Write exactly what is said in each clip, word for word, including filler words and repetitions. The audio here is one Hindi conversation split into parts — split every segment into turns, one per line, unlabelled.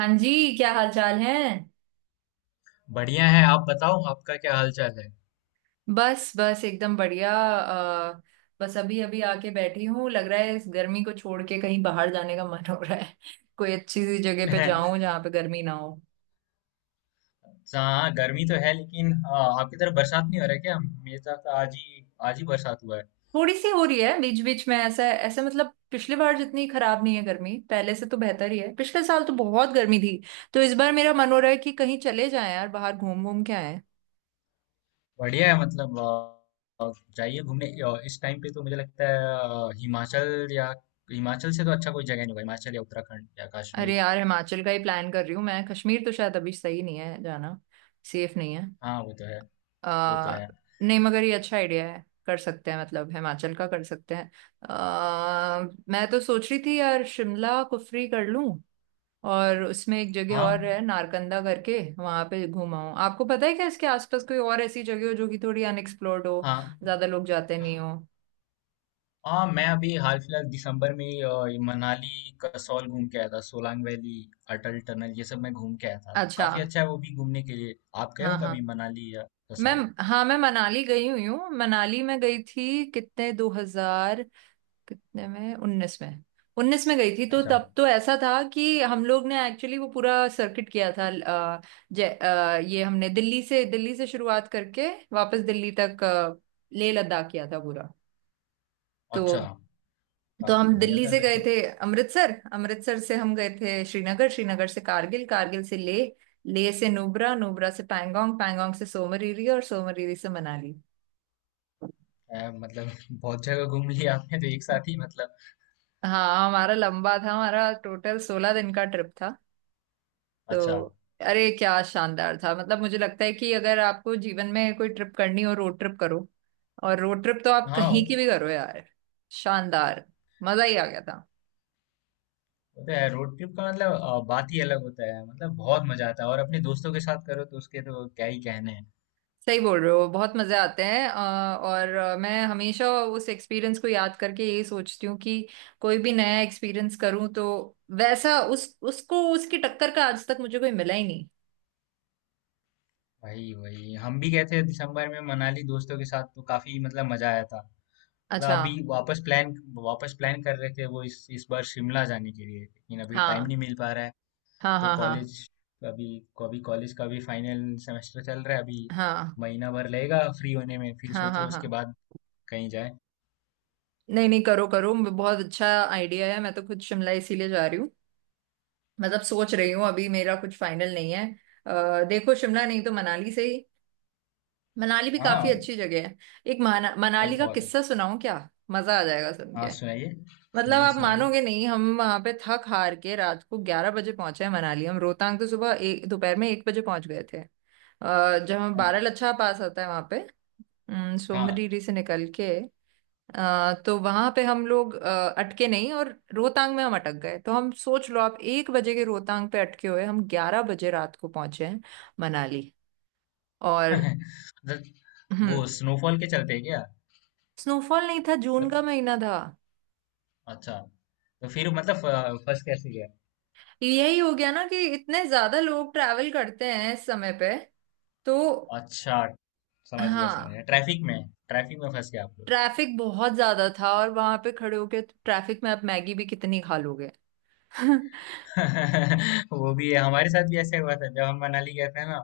हाँ जी, क्या हाल चाल है।
बढ़िया है। आप बताओ आपका क्या हाल चाल है।
बस बस एकदम बढ़िया। अ, बस अभी अभी आके बैठी हूँ। लग रहा है इस गर्मी को छोड़ के कहीं बाहर जाने का मन हो रहा है कोई अच्छी सी जगह पे जाऊं जहाँ पे गर्मी ना हो।
हाँ, गर्मी तो है। लेकिन हाँ, आपकी तरफ बरसात नहीं हो रहा है क्या? मेरे तरफ तो आज ही आज ही बरसात हुआ है।
थोड़ी सी हो रही है बीच बीच में। ऐसा ऐसा मतलब पिछली बार जितनी खराब नहीं है, गर्मी पहले से तो बेहतर ही है। पिछले साल तो बहुत गर्मी थी। तो इस बार मेरा मन हो रहा है कि कहीं चले जाएं यार, बाहर घूम घूम के आए।
बढ़िया है। मतलब अ, अ, जाइए घूमने। अ, इस टाइम पे तो मुझे लगता है अ, हिमाचल या हिमाचल से तो अच्छा कोई जगह नहीं होगा। हिमाचल या उत्तराखंड या
अरे
कश्मीर।
यार, हिमाचल का ही प्लान कर रही हूँ मैं। कश्मीर तो शायद अभी सही नहीं है जाना, सेफ नहीं है।
हाँ, वो तो है। वो तो
आ,
है।
नहीं, मगर ये अच्छा आइडिया है, कर सकते हैं। मतलब हिमाचल का कर सकते हैं। आ, मैं तो सोच रही थी यार शिमला कुफरी कर लूं। और उसमें एक जगह
हाँ,
और है नारकंदा करके, वहां पे घुमाऊं। आपको पता है क्या इसके आसपास कोई और ऐसी जगह हो जो कि थोड़ी अनएक्सप्लोर्ड हो,
हाँ।
ज्यादा लोग जाते नहीं हो।
हाँ, मैं अभी हाल फिलहाल दिसंबर में अ, ये मनाली कसौल घूम के आया था। सोलांग वैली, अटल टनल, ये सब मैं घूम के आया था। तो
अच्छा।
काफी अच्छा है वो भी घूमने के लिए। आप गए
हाँ
हो
हाँ।
कभी मनाली या
मैम
कसौल?
हाँ, मैं मनाली गई हुई हूँ। मनाली में गई थी, कितने, दो हज़ार तेईस? कितने में, उन्नीस में। उन्नीस में गई थी। तो
अच्छा।
तब तो ऐसा था कि हम लोग ने एक्चुअली वो पूरा सर्किट किया था। अ, जय अ, ये हमने दिल्ली से दिल्ली से शुरुआत करके, वापस दिल्ली तक अ, लेह लद्दाख किया था पूरा। तो
अच्छा।
तो
वाह,
हम
बढ़िया
दिल्ली
था
से
फिर
गए
तो।
थे अमृतसर, अमृतसर से हम गए थे श्रीनगर, श्रीनगर से कारगिल, कारगिल से लेह, लेह से नुब्रा, नुब्रा से पैंगोंग, पैंगोंग से सोमरीरी, और सोमरीरी से मनाली।
अ, मतलब बहुत जगह घूम लिया आपने तो एक साथ ही। मतलब।
हाँ हमारा लंबा था, हमारा टोटल सोलह दिन का ट्रिप था।
अच्छा।
तो अरे क्या शानदार था। मतलब मुझे लगता है कि अगर आपको जीवन में कोई ट्रिप करनी हो, रोड ट्रिप करो। और रोड ट्रिप तो आप
हाँ,
कहीं
वो
की भी करो यार, शानदार। मजा ही आ गया था।
तो है। रोड ट्रिप का मतलब अ, बात ही अलग होता है। मतलब बहुत मजा आता है, और अपने दोस्तों के साथ करो तो उसके तो क्या ही कहने हैं।
सही बोल रहे हो, बहुत मजे आते हैं। अ, और अ, मैं हमेशा उस एक्सपीरियंस को याद करके यही सोचती हूँ कि कोई भी नया एक्सपीरियंस करूँ तो वैसा उस उसको उसकी टक्कर का आज तक मुझे कोई मिला ही नहीं।
वही वही, हम भी गए थे दिसंबर में मनाली दोस्तों के साथ, तो काफी मतलब मजा आया था। मतलब
अच्छा।
अभी वापस प्लान वापस प्लान कर रहे थे वो इस इस बार शिमला जाने के लिए, लेकिन अभी टाइम
हाँ
नहीं मिल पा रहा है।
हाँ
तो
हाँ हाँ
कॉलेज अभी अभी कॉलेज का भी फाइनल सेमेस्टर चल रहा है अभी।
हाँ
महीना भर लगेगा फ्री होने में। फिर
हाँ
सोच
हाँ
रहे
हाँ
उसके
हाँ।
बाद कहीं जाए।
नहीं नहीं, करो करो, बहुत अच्छा आइडिया है। मैं तो खुद शिमला इसीलिए जा रही हूँ। मतलब सोच रही हूँ, अभी मेरा कुछ फाइनल नहीं है। अ, देखो शिमला नहीं तो मनाली से ही। मनाली भी काफी
हाँ।
अच्छी जगह है। एक माना,
भाई,
मनाली का
बहुत
किस्सा
अच्छा।
सुनाऊं क्या? मजा आ जाएगा सुन
हाँ,
के।
सुनाइए।
मतलब
सुनाइए।
आप
सुनाइए।
मानोगे नहीं, हम वहां पे थक हार के रात को ग्यारह बजे पहुंचे हैं मनाली। हम रोहतांग तो सुबह एक, दोपहर में एक बजे पहुंच गए थे। अ, जब हम
हाँ,
बारह लच्छा पास आता है वहां पे, अम,
हाँ।
सोमरीरी से निकल के, अ, तो वहां पे हम लोग अ, अटके नहीं। और रोहतांग में हम अटक गए। तो हम, सोच लो आप एक बजे के रोहतांग पे अटके हुए हम ग्यारह बजे रात को पहुंचे हैं मनाली। और
मतलब। वो
हम्म।
स्नोफॉल के चलते हैं क्या?
स्नोफॉल नहीं था, जून
मतलब।
का महीना था।
अच्छा। तो फिर मतलब अ, फंस कैसे गया?
यही हो गया ना कि इतने ज्यादा लोग ट्रैवल करते हैं इस समय पे, तो
अच्छा, समझ गया, समझ
हाँ।
गया। ट्रैफिक में। ट्रैफिक में फंस गया आप लोग।
ट्रैफिक बहुत ज्यादा था। और वहां पे खड़े होके ट्रैफिक में आप मैगी भी कितनी खा लोगे।
वो भी है। हमारे साथ भी ऐसा हुआ था जब हम मनाली गए थे ना।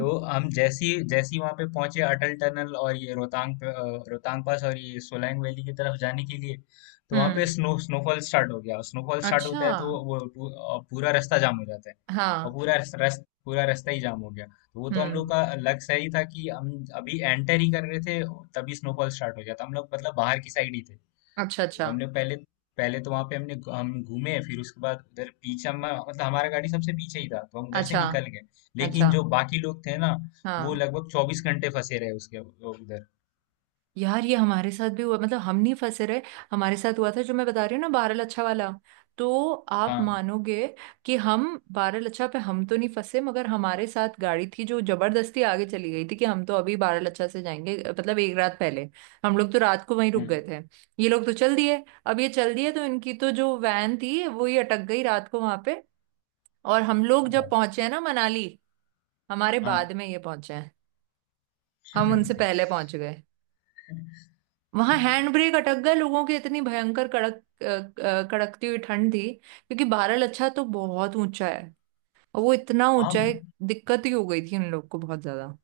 तो हम जैसी जैसी वहां पे पहुंचे अटल टनल और ये रोहतांग पे- अ, रोहतांग पास और ये सोलैंग वैली की तरफ जाने के लिए। तो वहां पे
हम्म।
स्नो स्नोफॉल स्टार्ट हो गया। स्नोफॉल स्टार्ट
अच्छा।
होता है तो वो पू- अ, पूरा रास्ता जाम हो जाता है।
हाँ।
और पूरा रस, रस, पूरा रास्ता ही जाम हो गया। तो वो तो हम लोग
हम्म।
का लक सही था कि हम अभी एंटर ही कर रहे थे, तभी स्नोफॉल स्टार्ट हो गया था। हम लोग मतलब बाहर की साइड ही थे।
अच्छा
तो
अच्छा
हमने पहले, पहले तो वहां पे हमने हम घूमे। फिर उसके बाद उधर पीछे हम, मतलब हमारा गाड़ी सबसे पीछे ही था, तो हम उधर से
अच्छा
निकल गए। लेकिन
अच्छा।
जो बाकी लोग थे ना, वो
हाँ
लगभग चौबीस घंटे फंसे रहे उसके उधर।
यार, ये हमारे साथ भी हुआ। मतलब हम नहीं फंसे रहे, हमारे साथ हुआ था जो मैं बता रही हूँ ना, बारह लच्छा वाला। तो आप
हाँ।
मानोगे कि हम बारह लच्छा पे हम तो नहीं फंसे, मगर हमारे साथ गाड़ी थी जो जबरदस्ती आगे चली गई थी कि हम तो अभी बारह लच्छा से जाएंगे। मतलब एक रात पहले हम लोग तो रात को वहीं रुक
हम्म।
गए थे। ये लोग तो चल दिए। अब ये चल दिए तो इनकी तो जो वैन थी वो ही अटक गई रात को वहां पे। और हम लोग
अच्छा।
जब पहुंचे हैं ना मनाली, हमारे
हाँ।
बाद में ये पहुंचे हैं। हम उनसे पहले पहुंच गए। वहां हैंड ब्रेक अटक गया लोगों की, इतनी भयंकर कड़क, अ, अ, कड़कती हुई ठंड थी क्योंकि बारह अच्छा तो बहुत ऊंचा है। और वो इतना
हाँ।
ऊंचा है, दिक्कत ही हो गई थी उन लोग को बहुत ज्यादा।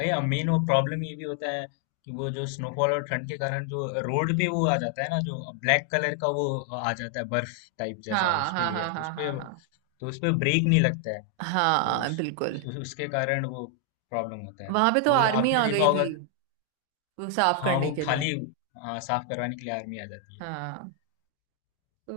भैया, मेन वो प्रॉब्लम ये भी होता है कि वो जो स्नोफॉल और ठंड के कारण जो रोड पे वो आ जाता है ना, जो ब्लैक कलर का वो आ जाता है बर्फ टाइप जैसा,
हाँ
उस पे
हाँ
लेयर,
हाँ
तो उस
हाँ
पे
हाँ
तो उस पे ब्रेक नहीं लगता है।
हाँ
तो
हाँ,
उस,
बिल्कुल।
उस, उस- उसके कारण वो प्रॉब्लम होता है।
वहां पे तो
और
आर्मी
आपने
आ
देखा
गई थी
होगा।
वो साफ
हाँ, वो
करने के लिए।
खाली। हाँ, साफ करवाने के लिए आर्मी आ जाती है।
हाँ। तो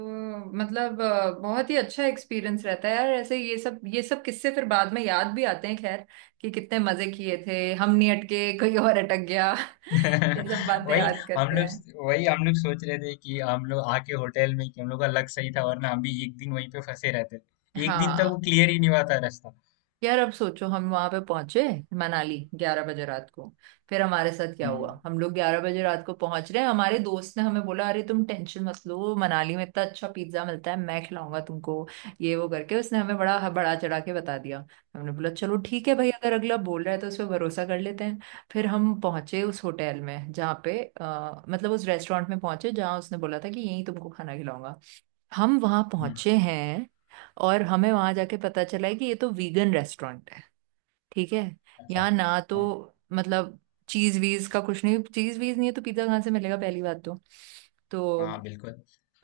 मतलब अ, बहुत ही अच्छा एक्सपीरियंस रहता है यार। ऐसे ये सब ये सब किस्से फिर बाद में याद भी आते हैं, खैर, कि कितने मजे किए थे, हम नहीं अटके, कोई और अटक गया। ये सब बातें
वही।
याद
हम
करते हैं।
लोग वही हम लोग सोच रहे थे कि हम लोग आके होटल में, कि हम लोग का लक सही था, वरना हम भी एक दिन वहीं पे फंसे रहते। एक दिन तक
हाँ
वो क्लियर ही नहीं हुआ था रास्ता।
यार, अब सोचो हम वहां पे पहुंचे मनाली ग्यारह बजे रात को। फिर हमारे साथ क्या हुआ,
हम्म।
हम लोग ग्यारह बजे रात को पहुंच रहे हैं, हमारे दोस्त ने हमें बोला अरे तुम टेंशन मत लो, मनाली में इतना अच्छा पिज्जा मिलता है, मैं खिलाऊंगा तुमको, ये वो करके उसने हमें बड़ा बड़ा चढ़ा के बता दिया। हमने बोला चलो ठीक है भाई, अगर अगला बोल रहा है तो उस पर भरोसा कर लेते हैं। फिर हम पहुंचे उस होटल में जहाँ पे अ, मतलब उस रेस्टोरेंट में पहुंचे जहाँ उसने बोला था कि यहीं तुमको खाना खिलाऊंगा। हम वहां
हम्म।
पहुंचे हैं और हमें वहां जाके पता चला है कि ये तो वीगन रेस्टोरेंट है। ठीक है,
अच्छा।
यहाँ ना तो
हाँ।
मतलब चीज वीज का कुछ नहीं, चीज वीज नहीं है तो पिज्जा कहाँ से मिलेगा पहली बात तो। तो
हाँ, बिल्कुल।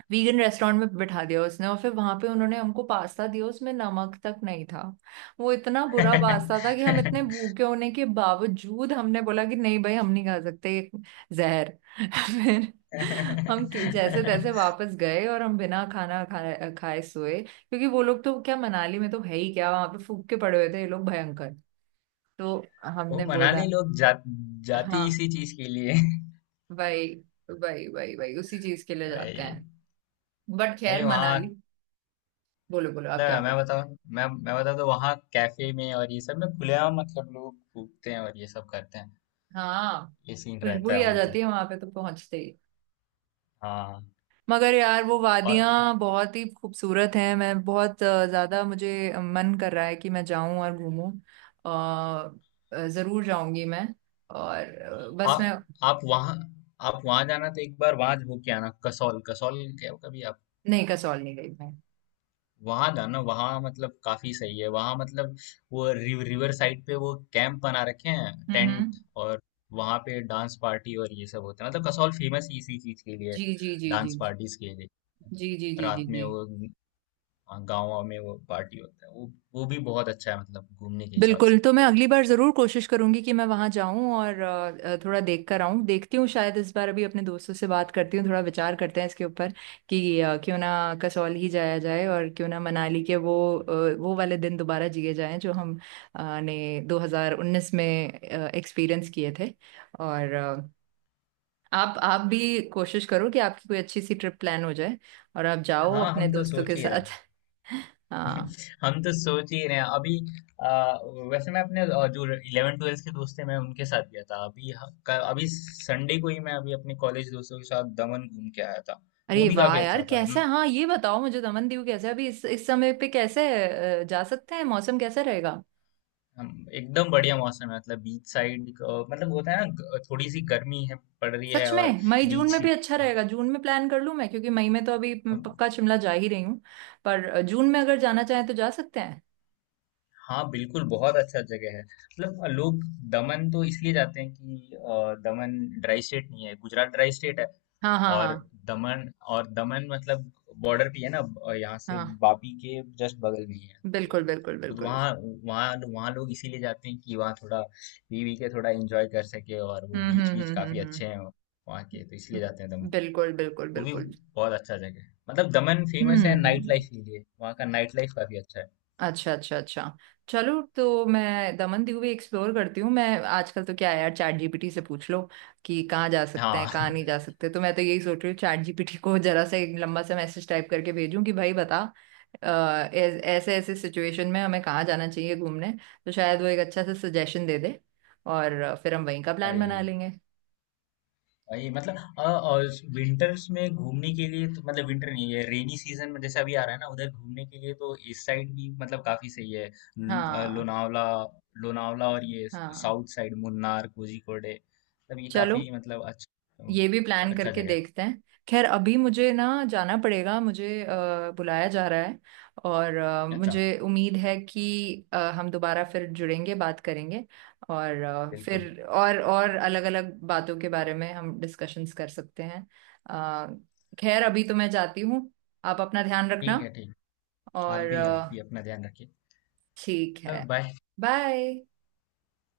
वीगन रेस्टोरेंट में बिठा दिया उसने और फिर वहां पे उन्होंने हमको पास्ता दिया, उसमें नमक तक नहीं था। वो इतना बुरा पास्ता था कि हम इतने भूखे होने के बावजूद हमने बोला कि नहीं भाई, हम नहीं खा सकते ये जहर। फिर हम कि- जैसे तैसे वापस गए और हम बिना खाना खाए खाए सोए क्योंकि वो लोग तो क्या, मनाली में तो है ही क्या, वहां पे फूक के पड़े हुए थे ये लोग भयंकर। तो
वो
हमने बोला
मनाली लोग जा, जाते ही
हाँ
इसी चीज के लिए।
भाई, भाई भाई भाई, उसी चीज के लिए जाते
भाई,
हैं। बट
भाई,
खैर
वहाँ
मनाली, बोलो बोलो आप क्या
मतलब
बोल
मैं
रहे थे।
बताऊँ मैं मैं बताऊँ तो वहाँ कैफे में और ये सब में खुलेआम मतलब लोग कूदते हैं और ये सब करते हैं।
हाँ
ये सीन
खुशबू
रहता है
ही आ
वहाँ तो।
जाती है वहां पे तो पहुंचते ही।
हाँ।
मगर यार वो
और
वादियां बहुत ही खूबसूरत हैं। मैं बहुत अ, ज्यादा, मुझे मन कर रहा है कि मैं जाऊं और घूमूं। अ, जरूर जाऊंगी मैं। और अ,
आ,
बस मैं,
आप वहाँ आप वहाँ जाना तो एक बार वहाँ होके आना। कसौल कसौल गए हो कभी आप?
नहीं कसौल नहीं गई मैं।
वहाँ जाना। वहाँ मतलब काफी सही है। वहाँ मतलब वो रिव, रिवर साइड पे वो कैंप बना रखे हैं,
हम्म हम्म।
टेंट। और वहाँ पे डांस पार्टी और ये सब होता है। मतलब कसौल फेमस इसी चीज के लिए।
जी जी जी जी
डांस
जी
पार्टीज के लिए।
जी जी जी जी
रात में
जी।
वो, हाँ, गाँव में वो पार्टी होता है। वो वो भी बहुत अच्छा है मतलब घूमने के हिसाब
बिल्कुल,
से।
तो मैं अगली बार ज़रूर कोशिश करूंगी कि मैं वहां जाऊं और अ, थोड़ा देख कर आऊं। देखती हूँ शायद इस बार, अभी अपने दोस्तों से बात करती हूँ, थोड़ा विचार करते हैं इसके ऊपर कि अ, क्यों ना कसौल ही जाया जाए, और क्यों ना मनाली के वो अ, वो वाले दिन दोबारा जिए जाएं जो हम अ, ने दो हज़ार उन्नीस में एक्सपीरियंस किए थे। और अ, आप आप भी कोशिश करो कि आपकी कोई अच्छी सी ट्रिप प्लान हो जाए और आप जाओ
हाँ,
अपने
हम तो
दोस्तों के
सोच ही रहे
साथ।
हैं।
हाँ।
हम तो सोच ही रहे हैं अभी। आ, वैसे मैं अपने आ, जो इलेवन ट्वेल्थ के दोस्त थे मैं उनके साथ गया था। अभी ह- क- अभी संडे को ही, मैं अभी अपने कॉलेज दोस्तों के साथ दमन घूम के आया था। वो
अरे
भी
वाह
काफी
यार,
अच्छा था।
कैसा
हम
है, हाँ ये बताओ मुझे, दमनदीव कैसा है अभी इस इस समय पे, कैसे अ, जा सकते हैं, मौसम कैसा रहेगा?
हम- एकदम बढ़िया मौसम है। मतलब बीच साइड, मतलब होता है ना, ग- थोड़ी सी गर्मी है पड़ रही है।
सच
और
में मई जून में
बीच
भी
ही,
अच्छा रहेगा, जून में प्लान कर लूं मैं, क्योंकि मई में तो अभी मैं
हाँ,
पक्का शिमला जा ही रही हूँ। पर अ, जून में अगर जाना चाहें तो जा सकते हैं।
हाँ, बिल्कुल, बहुत अच्छा जगह है। मतलब लोग दमन तो इसलिए जाते हैं कि अ, दमन ड्राई स्टेट नहीं है, गुजरात ड्राई स्टेट है।
हाँ हाँ
और
हाँ
दमन और दमन मतलब बॉर्डर पे है ना। अ, यहाँ से
हाँ,
वापी के जस्ट बगल में ही है।
बिल्कुल
तो
बिल्कुल
वो तो,
बिल्कुल।
वहाँ वहाँ वहाँ लोग इसीलिए जाते हैं कि वहाँ थोड़ा पी वी के थोड़ा एंजॉय कर सके, और वो
हम्म
बीच
हम्म
बीच काफी
हम्म हम्म।
अच्छे हैं वहाँ के, तो इसलिए जाते हैं
हम्म,
दमन।
बिल्कुल बिल्कुल
वो भी
बिल्कुल।
बहुत अच्छा जगह है। मतलब दमन फेमस है नाइट
हम्म।
लाइफ के लिए, वहाँ का नाइट लाइफ काफी अच्छा है।
अच्छा अच्छा अच्छा। चलो तो मैं दमन दीव भी एक्सप्लोर करती हूँ मैं। आजकल तो क्या है यार, चैट जीपीटी से पूछ लो कि कहाँ जा सकते हैं
हाँ।
कहाँ नहीं जा सकते। तो मैं तो यही सोच रही हूँ चैट जीपीटी को जरा सा एक लंबा सा मैसेज टाइप करके भेजूँ कि भाई बता अ, ऐस- ऐसे ऐसे सिचुएशन में हमें कहाँ जाना चाहिए घूमने, तो शायद वो एक अच्छा सा सजेशन दे दे। और फिर हम वहीं का प्लान बना
अई।
लेंगे।
भाई मतलब अ, और विंटर्स में घूमने के लिए तो, मतलब विंटर नहीं है, रेनी सीजन में, जैसे अभी आ रहा है ना, उधर घूमने के लिए तो इस साइड भी मतलब काफी सही है। न- अ,
हाँ
लोनावला। लोनावला और ये
हाँ,
साउथ साइड, मुन्नार, कोझिकोड, मतलब ये
चलो,
काफी मतलब अच्छा,
ये भी प्लान
अच्छा
करके
जगह है।
देखते हैं। खैर अभी मुझे ना जाना पड़ेगा, मुझे अ, बुलाया जा रहा है। और अ,
अच्छा।
मुझे उम्मीद है कि अ, हम दोबारा फिर जुड़ेंगे, बात करेंगे। और अ,
बिल्कुल।
फिर और और अलग-अलग बातों के बारे में हम डिस्कशंस कर सकते हैं। अ, खैर अभी तो मैं जाती हूँ, आप अपना ध्यान
ठीक
रखना।
है। ठीक। आप
और
भी आप
अ,
भी अपना ध्यान रखिए।
ठीक है।
बाय।
बाय।